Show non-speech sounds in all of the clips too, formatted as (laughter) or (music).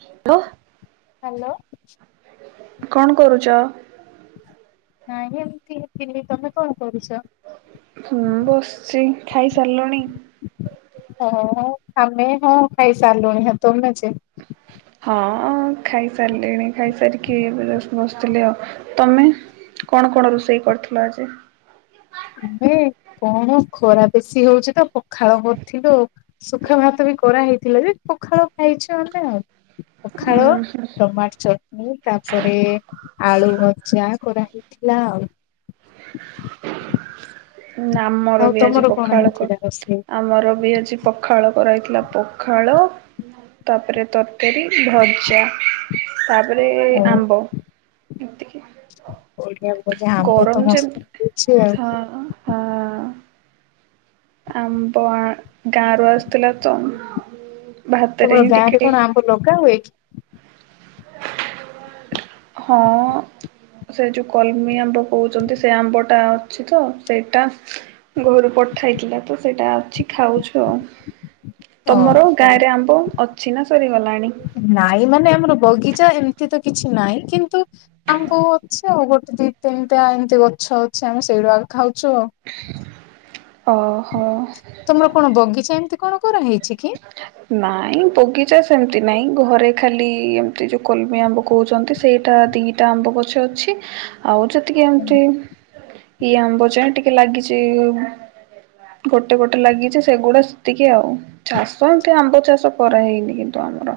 Hello କଣ କରୁଚ। ନାଇଁ ଏମିତି ଥିଲି ତମେ କଣ କରୁଚ। ହୁଁ ବସିଚି ଖାଇ ସାରିଲଣି। ହଁ ଆମେ ହଁ ଖାଇ ସାରିଲୁଣି ହେତଳୁ ଅଛେ। ହଁ ଖାଇସାରିଲିଣି ଖାଇସାରିକି ଏବେ ଜଷ୍ଟ ବସିଥିଲି ଆଉ ତମେ। କଣ କଣ ରୋଷେଇ କରିଥିଲ ଆଜି। ଆମେ କଣ ଖରା ବେଶୀ ହଉଚି ତ ପଖାଳ କରିଥିଲୁ ଶୁଖା ଭାତ କରାହେଇଥିଲା ଯେ ପଖାଳ ଖାଇଛ ଆମେ ପଖାଳ ଉଁ ହୁଁ ଟମାଟ ଚଟ ତାପରେ ଆଳୁ ଭଜା କରାହେଇଥିଲା ଆଉ। ଆମର ଆଉ ବି ତମର ଆଜି କଣ ପଖାଳକ ହେଇଥିଲା ରୋଷେଇ? ଆମର ବି ଆଜି ପଖାଳ କରାହେଇଥିଲା ପଖାଳ ତାପରେ ତରକାରୀ ଭଜା। ତାପରେ ହଁ ଆମ୍ବ ଏତିକି। ବଢ଼ିଆ ଭଜା ଆମ୍ବ ଗରମ ତ ଯେ ମସ୍ତ ହେ ହଁ ହଁ ଅ, ଅ ଆମ୍ବ ଆ ଗାଁ ରୁ ଆସିଥିଲା ତ। ଭାତରେ ତମର ହିଁ ଗାଁ ଟିକେ ରେ ଟିକେ କଣ ଆମ୍ବ ଲଗା ହୁଏ କି। ହଁ। ସେ ଯୋଉ କଲମି ଆମ୍ବ କହୁଛନ୍ତି ସେ ଆମ୍ବ ଟା ଅଛି ତ ସେଇଟା ଘରୁ ପଠାହେଇଥିଲା ତ ସେଇଟା ଅଛି ଖାଉଛୁ ଆଉ। ହଁ ତମର ଗାଁ ହଁ ରେ ଆମ୍ବ ଅଛି ନା ସରିଗଲାଣି। ନାଇଁ ମାନେ ଆମର ବଗିଚା ଏମିତି ତ କିଛି ନାହିଁ କିନ୍ତୁ ଆମ୍ବ ଅଛି ଆଉ ଗୋଟେ ଦି ତିନିଟା ଏମିତି ଗଛ ଅଛି ଆମେ ସେଇଢ଼ାଗ ଖାଉଚୁ। ଓ ହୋଁ। ତମର କଣ ବଗିଚା ଏମିତି କଣ କର ନାଇଁ ବଗିଚା ସେ ଏମିତି ନାହିଁ ଘରେ ଖାଲି ଏମିତି ଯେଉଁ କୋଲମି ଆମ୍ବ କହୁଛନ୍ତି ସେଇଟା ଦିଟା ଆମ୍ବ ଗଛ ଅଛି। ଆଉ ଯେତିକି ଏମତି ଇ ଆମ୍ବ ଯାଏ ଟିକେ ଲାଗିଛି-ଇ-ଇ-ଇ ଗୋଟେ ଗୋଟେ ଲାଗିଛି ସେଗୁଡା ସେତିକି ଆଉ। ଚାଷ ଏମିତି ଆମ୍ବ ଚାଷ କରାହେଇନି କିନ୍ତୁ ଆମର।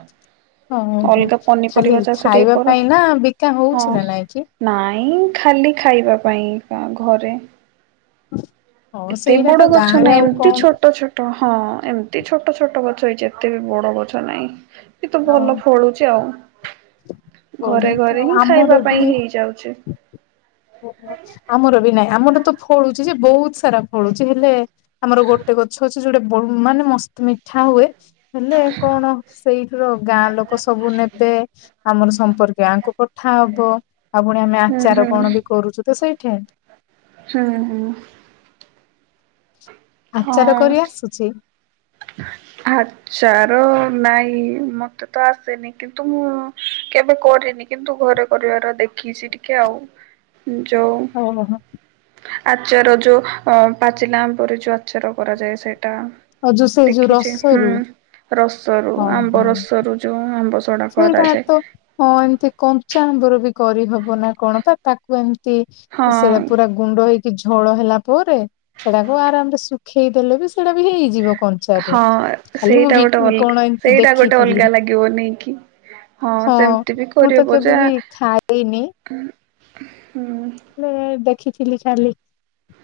ହଁ ହଁ ଅଲଗା ଖାଲି ପନିପରିବା ଚାଷ ଟିକେ ଖାଇବା କର, ପାଇଁ ନା ବିକା ହଁ। ହଉଛି ନା ନାଇଁ କି? ନାଇଁ ଖାଲି ଖାଇବା ପାଇଁ କା ଘରେ। ହଁ ଏତେ ସେଇଟା ବଡ ତ ଗଛ ଗାଁରେ ନାହି ଆଉ ଏମିତି କଣ ଛୋଟ ଛୋଟ ହଁ ଏମ୍ ଏମିତି ଛୋଟ ଛୋଟ ଗଛ ହେଇଛି ଏତେ ବି ବଡ ଗଛ ନାହିଁ କିନ୍ତୁ ଆଉ ଭଲ ଫଳୁଛି ଆଉ। କୋଉଠି ଘରେ ତ ଘରେ ହିଁ ଖାଇବା ଆମର ବି ପାଇଁ ହେଇ ଯାଉଛି। ଆମର ବି ନାଇଁ ଆମର ତ ଫଳୁଛି ଯେ ବହୁତ ସାରା ଫଳୁଛି ହେଲେ ଆମର ଗୋଟେ ଗଛ ଅଛି ଯୋଉଟା ବନ୍ ମାନେ ମସ୍ ମିଠା ହୁଏ ହେଲେ କଣ ସେଇଠି ର ଗାଁ ଲୋକ ସବୁ ନେବେ ଆମର ସମ୍ପର୍କୀୟ ଆଙ୍କୁ ପଠା ହବ ଆଉ ପୁଣି ଆମେ ହୁଁ ଆଚାର କଣ ବି କରଛୁ ତ ସେଇଠାଇ। ହଁ ହୁଁ। ଆଚାର ହଁ। କରି ଆସୁଛି? ଆଚାର ନାଇଁ ମତେ ତ ଆସେନି କିନ୍ତୁ ମୁଁ-ଉ-ଉ କେବେ କରିନି କିନ୍ତୁ ଘରେ କରିବାର ଦେଖିଛି ଟିକେ ଆଉ। ଯଉ ଓହୋ ଆଚାର ଯୋଉ ଅ ପାଚିଲା ଆମ୍ବ ରେ ଯୋଉ ଆଚାର କରାଯାଏ ସେଇଟା। ଆଉ ଯୋଉ ସେ ଯୋଉ ଦେଖିଛି ହୁଁ ରସରୁ ରସରୁ ହଁ ଆମ୍ବ ହଁ ରସରୁ ଯୋଉ ଆମ୍ବ ସଡା ସେଇଟା କରାଯାଏ ତ ହଁ ଏମତି କଞ୍ଚା ଆମ୍ବର ବି କରିହବ ନା କଣ ତା ତାକୁ ଏମତି ତି ସେଇଟା ହଁ। ପୁରା ଗୁଣ୍ଡ ହେଇ କି ଝୋଳ ହେଲା ପରେ ସେଟାକୁ ଆରାମରେ ଶୁଖେଇଦେଲେ ବି ସେଇଟା ବି ହେଇଯିବ। କଞ୍ଚାରୁ ହଁ ଖାଲି ମୁଁ ସେଇଟା ବି ଗୋଟେ ଅଲଗା କଣ ଏମିତି ସେଇଟା ଗୋଟେ ଦେଖିଥିଲି ଅଲଗା ଲାଗିବ ନେଇକି। ହଁ ସେମିତି ବି ମୁଁ ତ କରିହେବ କେବେ ଯେ ବି ଖାଇନି ହଁ ହେଲେ ଦେଖିଥିଲି ଖାଲି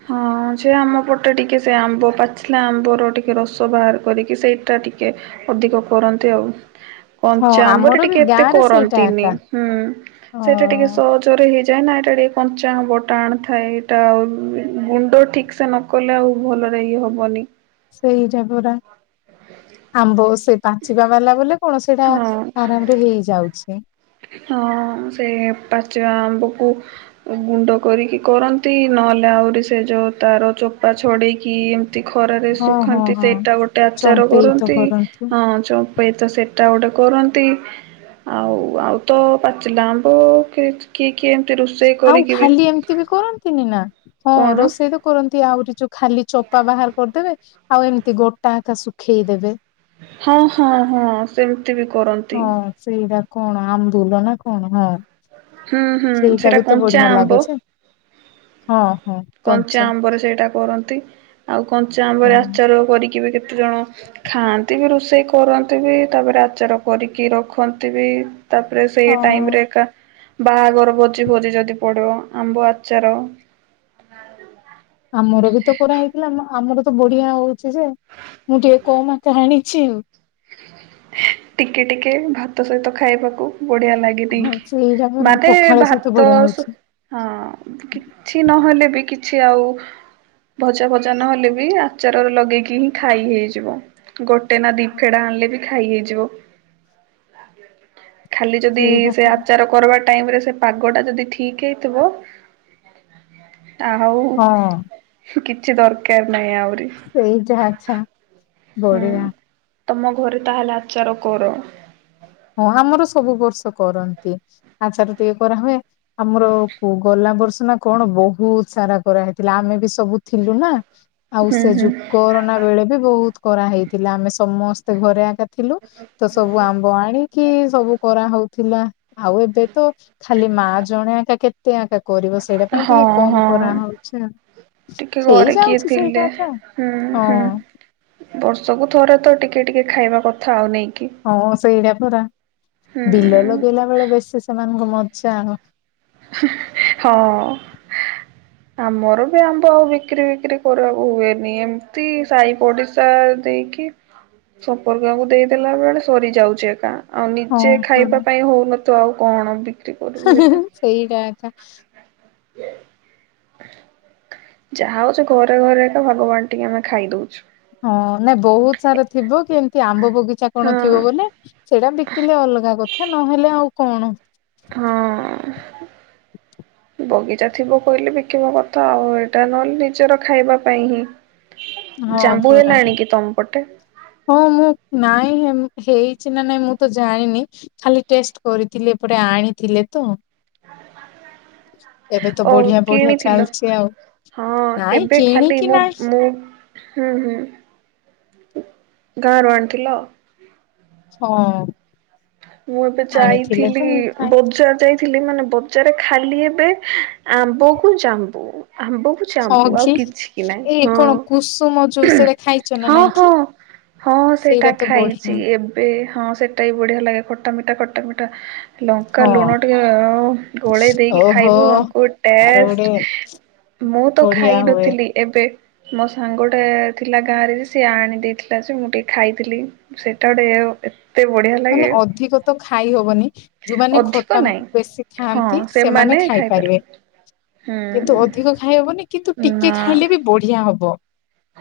ହଁ ଯେ ଆମ ପଟେ ଟିକେ ସେ ଆମ୍ବ ପାଚିଲା ଆମ୍ବର ଟିକେ ରସ ବାହାର କରିକି ସେଇଟା ଟିକେ ଅଧିକ କରନ୍ତି ଆଉ। ହଁ କଞ୍ଚାଆମ୍ବରେ ଆମର ବି ଟିକେ ଏତେ ଗାଁ ରେ ସେଇଟା କରନ୍ତିନି ଏକା ହୁଁ ସେଇଟା ଟିକେ ହଁ ସହଜରେ ହେଇଯା ଯାଏନା ଏଇଟା ଟିକେ କଞ୍ଚାଆମ୍ବ ଟାଣ ଥାଏ ଏଇଟା ଆଉ ଗୁଣ୍ଡ ଠିକ ସେ ନ କଲେ ଆଉ ଭଲରେ ଇଏ ହବନି। ସେଇଟା ପୁରା ଆମ୍ବ ସେ ପାଚିବା ବାଲା ବୋଲି କଣ ସେଇଟା ଆରାମରେ ହେଇଯାଉଛି। ହଁ-ଅ-ଅ ସେ ପାଚିବା ଆମ୍ବକୁ ଗୁଣ୍ଡ କରିକି କରନ୍ତି ନ ନହେଲେ ଆହୁରି ସେ ଯଉ ତାର ଚୋପା ଛଡ଼େଇକି ନ୍ତି ଖରାରେ ହଁ ହଁ ଶୁଖାନ୍ତି ହଁ ସେଇଟା ଗୋଟେ ଆଚାର ଚମ୍ପେଇ ତ କରନ୍ତି ହଁ ଯୋଉ ହୁଏ ତ ସେଟା ଗୋଟେ କରନ୍ତି ଆଉ ଆଉ ତ ପାଚିଲା ଆମ୍ବ କି କି ଆଉ ଖାଲି ଏମିତି ବି କରନ୍ତିନି ନା। ହଁ କଣ ରୋଷେଇ ତ କରନ୍ତି ଆହୁରି ଯୋଉ ଖାଲି ଚୋପା ବାହାର କରିଦେବେ ଆଉ ଏମିତି ଗୋଟା ଆକା ଶୁଖେଇଦେବେ। ହଁ ହଁ ହଁ ସେମିତି ବି କରନ୍ତି। ହଁ ସେଇଟା କଣ ଆମଦୁଲ ନା କଣ ହଁ। ହୁଁ ହୁଁ ସେଇଟା ବି ତ କଞ୍ଚା ବଢିଆ ଆମ୍ବ ଲାଗେ ଯେ ହଁ। କଞ୍ଚା ଆମ୍ବରେ ସେଇଟା କରନ୍ତି। ଆଉ କଞ୍ଚା ଆମ୍ବରେ ହଁ ଆଚାର କରିକି ବି କେତେ ଜଣ ଖାଆନ୍ତି (unintelligible) ରୋଷେଇ କରନ୍ତିବି, ତାପରେ ଆଚାର କରିକି ରଖନ୍ତିବି। ତାପରେ ସେଇ ହଁ ଟାଇମ ରେ ଏକା ବାହାଘର ଭୋଜିଭୋଜି ଯଦି ପଡିବ ଆମ୍ବ ଆଚାର। ଆମର ବି ତ କରାହେଇଥିଲା ଆମର ତ ବଢିଆ ହୋଇଛି ଯେ ମୁଁ ଟିକେ କମ କ ଆଣିଛି। ଟିକେ ଟିକେ ଭାତ ସହିତ ଖାଇବାକୁ ବଢିଆ ଆଉ ହଁ ଲାଗେନିକି। ସେଇଟା ପରା ମାନେ ପଖାଳ ସହିତ ଭାତ ବଢିଆ ହଁ ହଉଛି କିଛି ନହେଲେ ବି କିଛ କିଛି ଆଉ ଭଜା ଫଜା ନହେଲେ ବି ଆଚାରରେ ଲଗେଇକି ହିଁ ଖାଇ ହେଇଯିବ। ଗୋଟେ ନା ଦି ଫେଡା ଆଣିଲେ ବି ଖାଇ ହେଇଯିବ ଖାଲି ଯଦି ସେଇଟା ସେ ପରା ଆଚାର କର ଟାଇମରେ ସେ ପାଗ ଟା ଯଦି ଠିକ ହେଇଥିବ ଆଉ ହଁ କିଛି ଦରକାର ନାହିଁ ଆଉ। ସେଇଟା ଆଛା ହୁଁ। ବଢିଆ। ତମ ଘରେ ତାହେଲେ ଆଚାର କର? ହଁ ଆମର ସବୁ ବର୍ଷ କରନ୍ତି ଆଚାର ଟିକେ କରାହୁୁଏ। ଆମର କୁ ଗଲା ବର୍ଷ ନା କଣ ବହୁତ ସାରା କରାହେଇଥିଲା ଆମେ ବି ସବୁ ଥିଲୁ ନା ଆଉ ହୁଁ ସେ ହୁଁ କରୋନା ବେଳେ ବି ବହୁତ କରା ହେଇଥିଲା ଆମେ ସମସ୍ତେ ଘରେ ଏକା ଥିଲୁ ତ ସବୁ ଆମ୍ବ ଆଣି କି ସବୁ କରାହଉଥିଲା ଆଉ ଏବେ ତ ଖାଲି ମା ଜଣେ ଏକା କେତେ କ କରିବ ସେଇଟା ପାଇଁ ଟିକେ ହଁ କମ ହଁ। କରାହେଉଛି ଆଉ। ଟିକେ ହେଇ ଘରେ କିଏ ଯାଉଛି ସେଇଟା ଥିଲେ ଏକା ହୁଁ ହୁଁ ହଁ ବର୍ଷକୁ ଥରେ ତ ଟିକେ ଆସିବେ। ଟିକେ ଟିକେ ଖାଇବା କଥା ଆଉ ନାହିଁ। ହଁ ସେଇଟା ପା ହୁଁ ବିଲ ଲଗେଇଲା ବେଳେ ବେଶୀ ସେମାନଙ୍କ ମ ଆଚ୍ଛା। ହଁ। ଆମର ବି ଆମ୍ବ ଆଉ ବିକ୍ରିଫିକ୍ରି କରିବାକୁ ହୁଏନି। ଏମତି ସାହି ପଡିଶା ଦେଇକି କି ସମ୍ପର୍କୀୟକୁ ଦେଇଦେଲା ବେଳେ ସରିଯାଉଛି ଏକା। ଆଉ ହଁ ନିଜେ ପରା। ଖାଇବା ପାଇଁ ହଉନଥୁଅ ଆଉ କଣ। କରିବୁ ସେଇଟା ଏଙ୍କା ହ। ଯାହା ହଉଛି ଘରେ ଘରେ ତ ଭୋଗ ବାଣ୍ଟିକି ଆମେ ଖାଇ ଦଉଛୁ। ହଁ ନାଇଁ ବହୁତ ସାରା ଥିବ କି ଏମିତି ଆମ୍ବ ବଗ୍ ଗିଚା କଣ ଥିବ ହଁ ବୋଲେ ସେଇଟା ବିକିଲେ ଅଲଗା କଥା ନହେଲେ ଆଉ କଣ। ହ। ବଗିଚା ଥିବ କହିଲେ ବିକିବ କଥା ଆଉ ଏଇଟା ନହେଲେ ନିଜର ଖାଇବା ପାଇଁ ହିଁ। ହଁ ଜାମ୍ବୁ ପୁରା ହେଲାଣି କି ତମ ପଟେ ହଁ ମୁଁ ନାଇଁ ହେମ୍ ହେଇଛି ନା ନାଇଁ ମୁଁ ତ ଜାଣିନି ଖାଲି ଟେଷ୍ଟ କରିଥିଲି। ଏପଟେ ଆଣିଥିଲେ ତ। (inaudible) ଏବେ ତ ଓ ବଢିଆ ବଢିଆ କିଣିଥିଲ ଚାଲଛି ଆଉ। ହଁ ନାଇଁ ଏବେ ଖାଲି କିଣିକି ମୁଁ ନାଇଁ ମୁଁ ହୁଁ ହୁଁ ଗାଁ ରୁ ଆଣିଥିଲ? ହଁ। ମୁଁ ଏବେ ଆଣିଥିଲେ ଯାଇଥିଲି ତ ମୁଁ ଖାଇ ବଜାର ଯାଇଥି ଥିଲି ମାନେ ବଜାରେ ଖାଲି ଏବେ ଆମ୍ବକୁ ଜାମ୍ବୁ। ଆମ୍ବ କୁ ହଁ ଜାମ୍ବୁ ଆଉ କି କିଛି ନାଇଁ ଏଇ କଣ କୁସୁମ ଯୋଉ ହଁ ସେଇଟା ଖାଇଛ ନା ହଁ ନାଇଁ କି ହଁ। ହଁ ସେଇଟା ତ ଖାଇଛି ବଢିଆ ଏବେ ହଁ ସେଟା ବି ବଢିଆ ଲାଗେ ଖଟା ମିଠା ଖଟା ମିଠା। ଲଙ୍କା ହଁ ଲୁଣ ଟିକେ ଅ ଗୋଳେଇ ଦେଇକି ଓହୋ ଖାଇବ ଆ କଉ ତାର ଟେଷ୍ଟ ଗୋଟେ ମୁଁ ତ ଖାଇ ବଢିଆ ହୁଏ ନଥିଲି ଏବେ ମୋ ସାଙ୍ଗ ଟେ ଥିଲା ଗାଁ ରେ ଯେ ସିଏ ଆଣି ଦେଇଥିଲା ଯେ ମୁଁ ଟିକେ ଖାଇଥିଲି ସେଟା ଗୋଟେ ତେ ବଢ଼ିଆ ମାନେ ଲାଗେ। ଅଧିକ ତ ଖାଇ ହବନି ଯୋଉମାନେ ଅଧିକ ଖଟା ନାହିଁ ବେଶୀ ଖାଆନ୍ତି ସେମାନେ ଖାଇପାରିବେ। କିନ୍ତୁ ହୁଁ ଅଧିକ ଖାଇହବନି କିନ୍ତୁ ଟିକେ ନା ଖାଇଲେ ବି ବଢିଆ ହବ।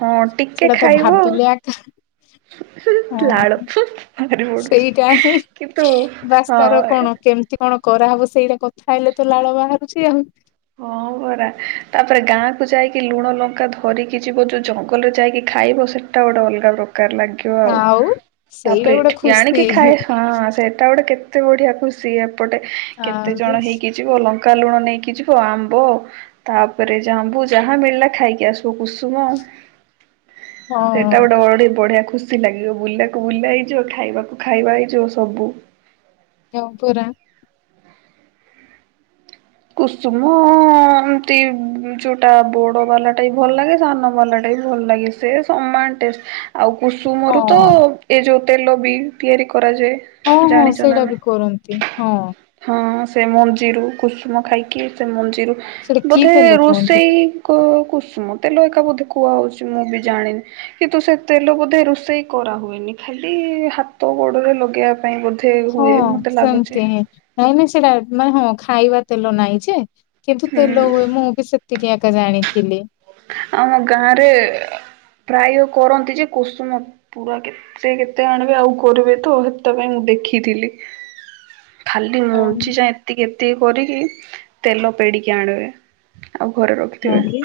ହଁ ଟିକେ ସେଇଟା ତ ଖାଇବ ଭାବିଲେ ଆକା ହଁ ଲାଳ ପଡୁଛି ସେଇଟା ହିଁ କିନ୍ତୁ ବାସ ହଁ ତାର କଣ କେମତି କଣ କଣ କରାହବ ସେଇଟା କଥା ହେଲେ ତ ଲାଳ ବାହାରୁଛି ଆଉ। ହଉ। ପରା ତାପରେ ଗାଁ କୁ ଯାଇକି ଲୁଣ ଲଙ୍କା ଧରିକି ଯିବ ଯୋଉ ଜଙ୍ଗଲରେ ଯାଇକି ଖାଇବ ସେଟା ଗୋଟେ ଅଲଗା ପ୍ର ଦରକାର ଲାଗିବ ଆଉ ସେଇଟା ତାପରେ ଏଠି ଗୋଟେ କି ଖୁସି ଆଣିକି ଖାଏ ହଁ ସେଟା ଗୋଟେ କେ କେତେ ବଢ଼ିଆ ଖୁସି ଏପଟେ କେତେ ଆଉ ଜଣ ହେଇକି ଯିବ ଲଙ୍କା ଲୁଣ ନେଇକି ଯିବ। ଆମ୍ବ ତାପରେ ଜାମ୍ବୁ ଯାହା ମିଳିଲା ଖାଇକି ଆସୁ। ସୁ କୁସୁମ ହଁ ସେଟା ଗୋଟେ ବଢେ ବଢିଆ ଖୁସି ଲାଗିବ ବୁଲାକୁ ବୁଲା ହେଇଯିବ ଖାଇବାକୁ ଖାଇବା ହେଇଯିବ ସବୁ। ଜଉ ପୁରା। କୁସୁମ ଏମତି ଯୋଉଟା ବୋଡ ବାଲାଟା ବି ଭଲ ଲାଗେ ସାନ ବାଲାଟା ଭଲ ଲାଗେ ସେ ସମାନ ଟେଷ୍ଟ ଆଉ ହଁ କୁସୁମରୁ ତ ଏଇ ଯୋଉ ତେଲ ବି ତିଆରି ହଁ କରାଯାଏ ହଁ ଜାଣିଛ ନା ସେଇଟା ବି ନାଇଁ କରନ୍ତି ହଁ ହଁ। ସେ ମଞ୍ଜିରୁ କୁସୁମ ଖାଇକି ସେ ମଞ୍ଜିରୁ ସେଇଟା କି ବୋଧେ ତେଲ କୁହନ୍ତି ରୋଷେଇ କ କୁ କୁଷୁମ ତେଲ ଏକା ବୋଧେ କୁହା ହଉଛି ମୁଁ ବି ଜାଣିନି କିନ୍ତୁ ସେ ତେଲ ବୋଧେ ରୋଷେଇ କରାହୁଏନି। ଖାଲି ହାତ ଗୋଡରେ ଲଗେଇବା ପାଇଁ ବୋଧେ ହଁ ହୁଏ ମତେ ଲାଗୁଛି। ସେମତି ନାଇଁ ନାଇଁ ସେଟା ମାନେ ହଁ ଖାଇବା ତେଲ ନାହିଁ ଯେ କିନ୍ତୁ ହୁଁ ତେଲ ହୁଏ ମୁଁ ବି ସେତିକି ଜାଣିଥିଲି। ଆମ ଗାଁ ରେ ପ୍ରାୟ କରନ୍ତି ଯେ କୋଷୁନ ପୁରା କେତେ କେତେ ଆଣିବେ ଆଉ କରିବେ ତ ହେତିପାଇ ଦେଖିଥିଲି। ଖାଲି ମଞ୍ଜି ହଁ। ଯାଏ ଏତିକି ଏତିକି କରିକି ତେଲ ପେଡ଼ିକି ଆଣିବେ। ଆଉ ଘରେ ହଁ ରଖିଥିବେ। କି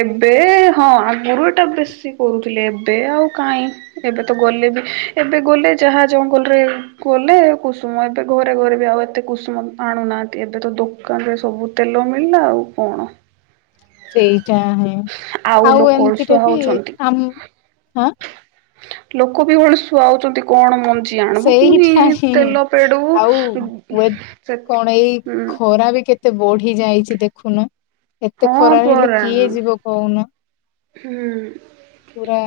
ଏବେ ହଁ ଆଗରୁ ଏଇଟା ବେଶୀ କରୁଥିଲେ ଏବେ ଆଉ କାହିଁ ଏବେ ତ ଗଲେ ବି ଏବେ ଗଲେ ଯାହା ଜଙ୍ଗଲରେ ଗଲେ କୁସୁମ ଏବେ ଘରେ ଘରେ ବି ଆଉ ଏତେ କୁସୁମ ଆଣୁ ନାହାନ୍ତି ଏବେ ତ ଦୋକାନରେ ସବୁ ତେଲ ମିଳିଲା ଆଉ କଣ। ସେଇଟା ହଁ ଆଉ ଲୋକ ଅଳସୁଆ ଏମିତିରେ ବି ହଉଛନ୍ତି। ଆମଁ ହଁ ଲୋକ ବି କଣ ଶୁଆଉଛନ୍ତି କଣ ମନ୍ଦିର ବଝ ଆଣିବୁ ପୁଣିି ସେଇଟା ହିଁ ତେଲ ପେଡୁ ଆଉ ୱେ ସେ କଣ ଏଇ ହୁଁ। ଖରା ବି କେତେ ବଢି ଯାଇଛି ଦେଖୁନ ଏତେ ହଁ ଖରା ହେଲେ ପରା କିଏ ଯିବ କହୁନ। ହୁଁ। ପୁରା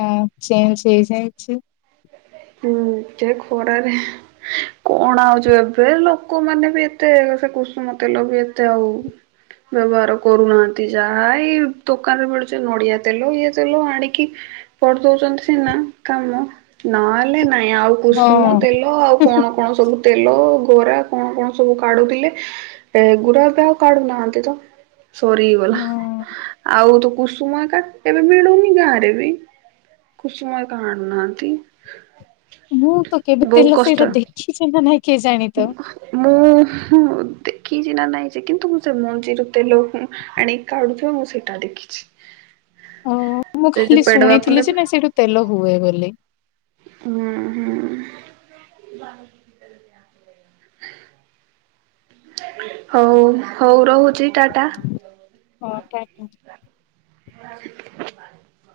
ଚଞେ ହେଇଯାଉଚି। ହୁଁ ଯେ ଖରାରେ କଣ ଆଉଛୁ ଏବେ ଲୋକମାନେ ବି ଏତେ ସେ କୁସୁମ ତେଲ ବି ଏତେ ଆଉ ବ୍ୟବହାର କରୁନାହାନ୍ତି ଯାହା ଏଇ ଦୋକାନରେ ମିଳୁଛି ନଡିଆ ତେଲ ଇଏ ତେଲ ଆଣିକି କରି ଦଉଛନ୍ତି ସିନା କାମ ନ ହେଲେ ନାଇଁ ଆଉ କୁସୁମ ହଁ। ତେଲ ଆଉ କଣ କଣ ସବୁ ତେଲ ଖରା କଣ କଣ ସବୁ କାଢଡୁଥିଲେ ଏ ଗୁରାବେ ଆଉ କାଢୁନାହାନ୍ତି ତ ସରିଗଲା ହଁ। ଆଉ ତୁ କୁସୁମା କା ଏବେ ଭଡୁନି ଗାଁରେ ବି କୁସୁମା କା ଆଣୁନାହାନ୍ତି। ମୁଁ ତ କେବେ ବହୁତ ତେଲ ସେଇଟା କଷ୍ଟ ଦେଖିଛି ନା ନାଇଁ କିଏ ଜାଣି ତ। ମୁଁ ଦେଖି ଚିନା ନହିଁଛି କିନ୍ତୁ ମୁଁ ସେ ମଞ୍ଜିରୁ ତେଲ ଆଣିକି କାଢୁଛିଉ ମୁଁ ସେଇଟା ଦେଖିଛି। ଅ ମୁଁ ସେ ଯୋଉ ଖାଲି ପେଡ ବାକୁୁଣ୍ଡା ଶୁଣିଥିଲି ଯେ ନା ସେଇଠୁ ତେଲ ହୁଏ ବୋଲି। ହୁଁ ହୁଁ। ହଉ ହଉ ରହୁଛି ଟାଟା। ହଁ ତାକୁ (unintelligible)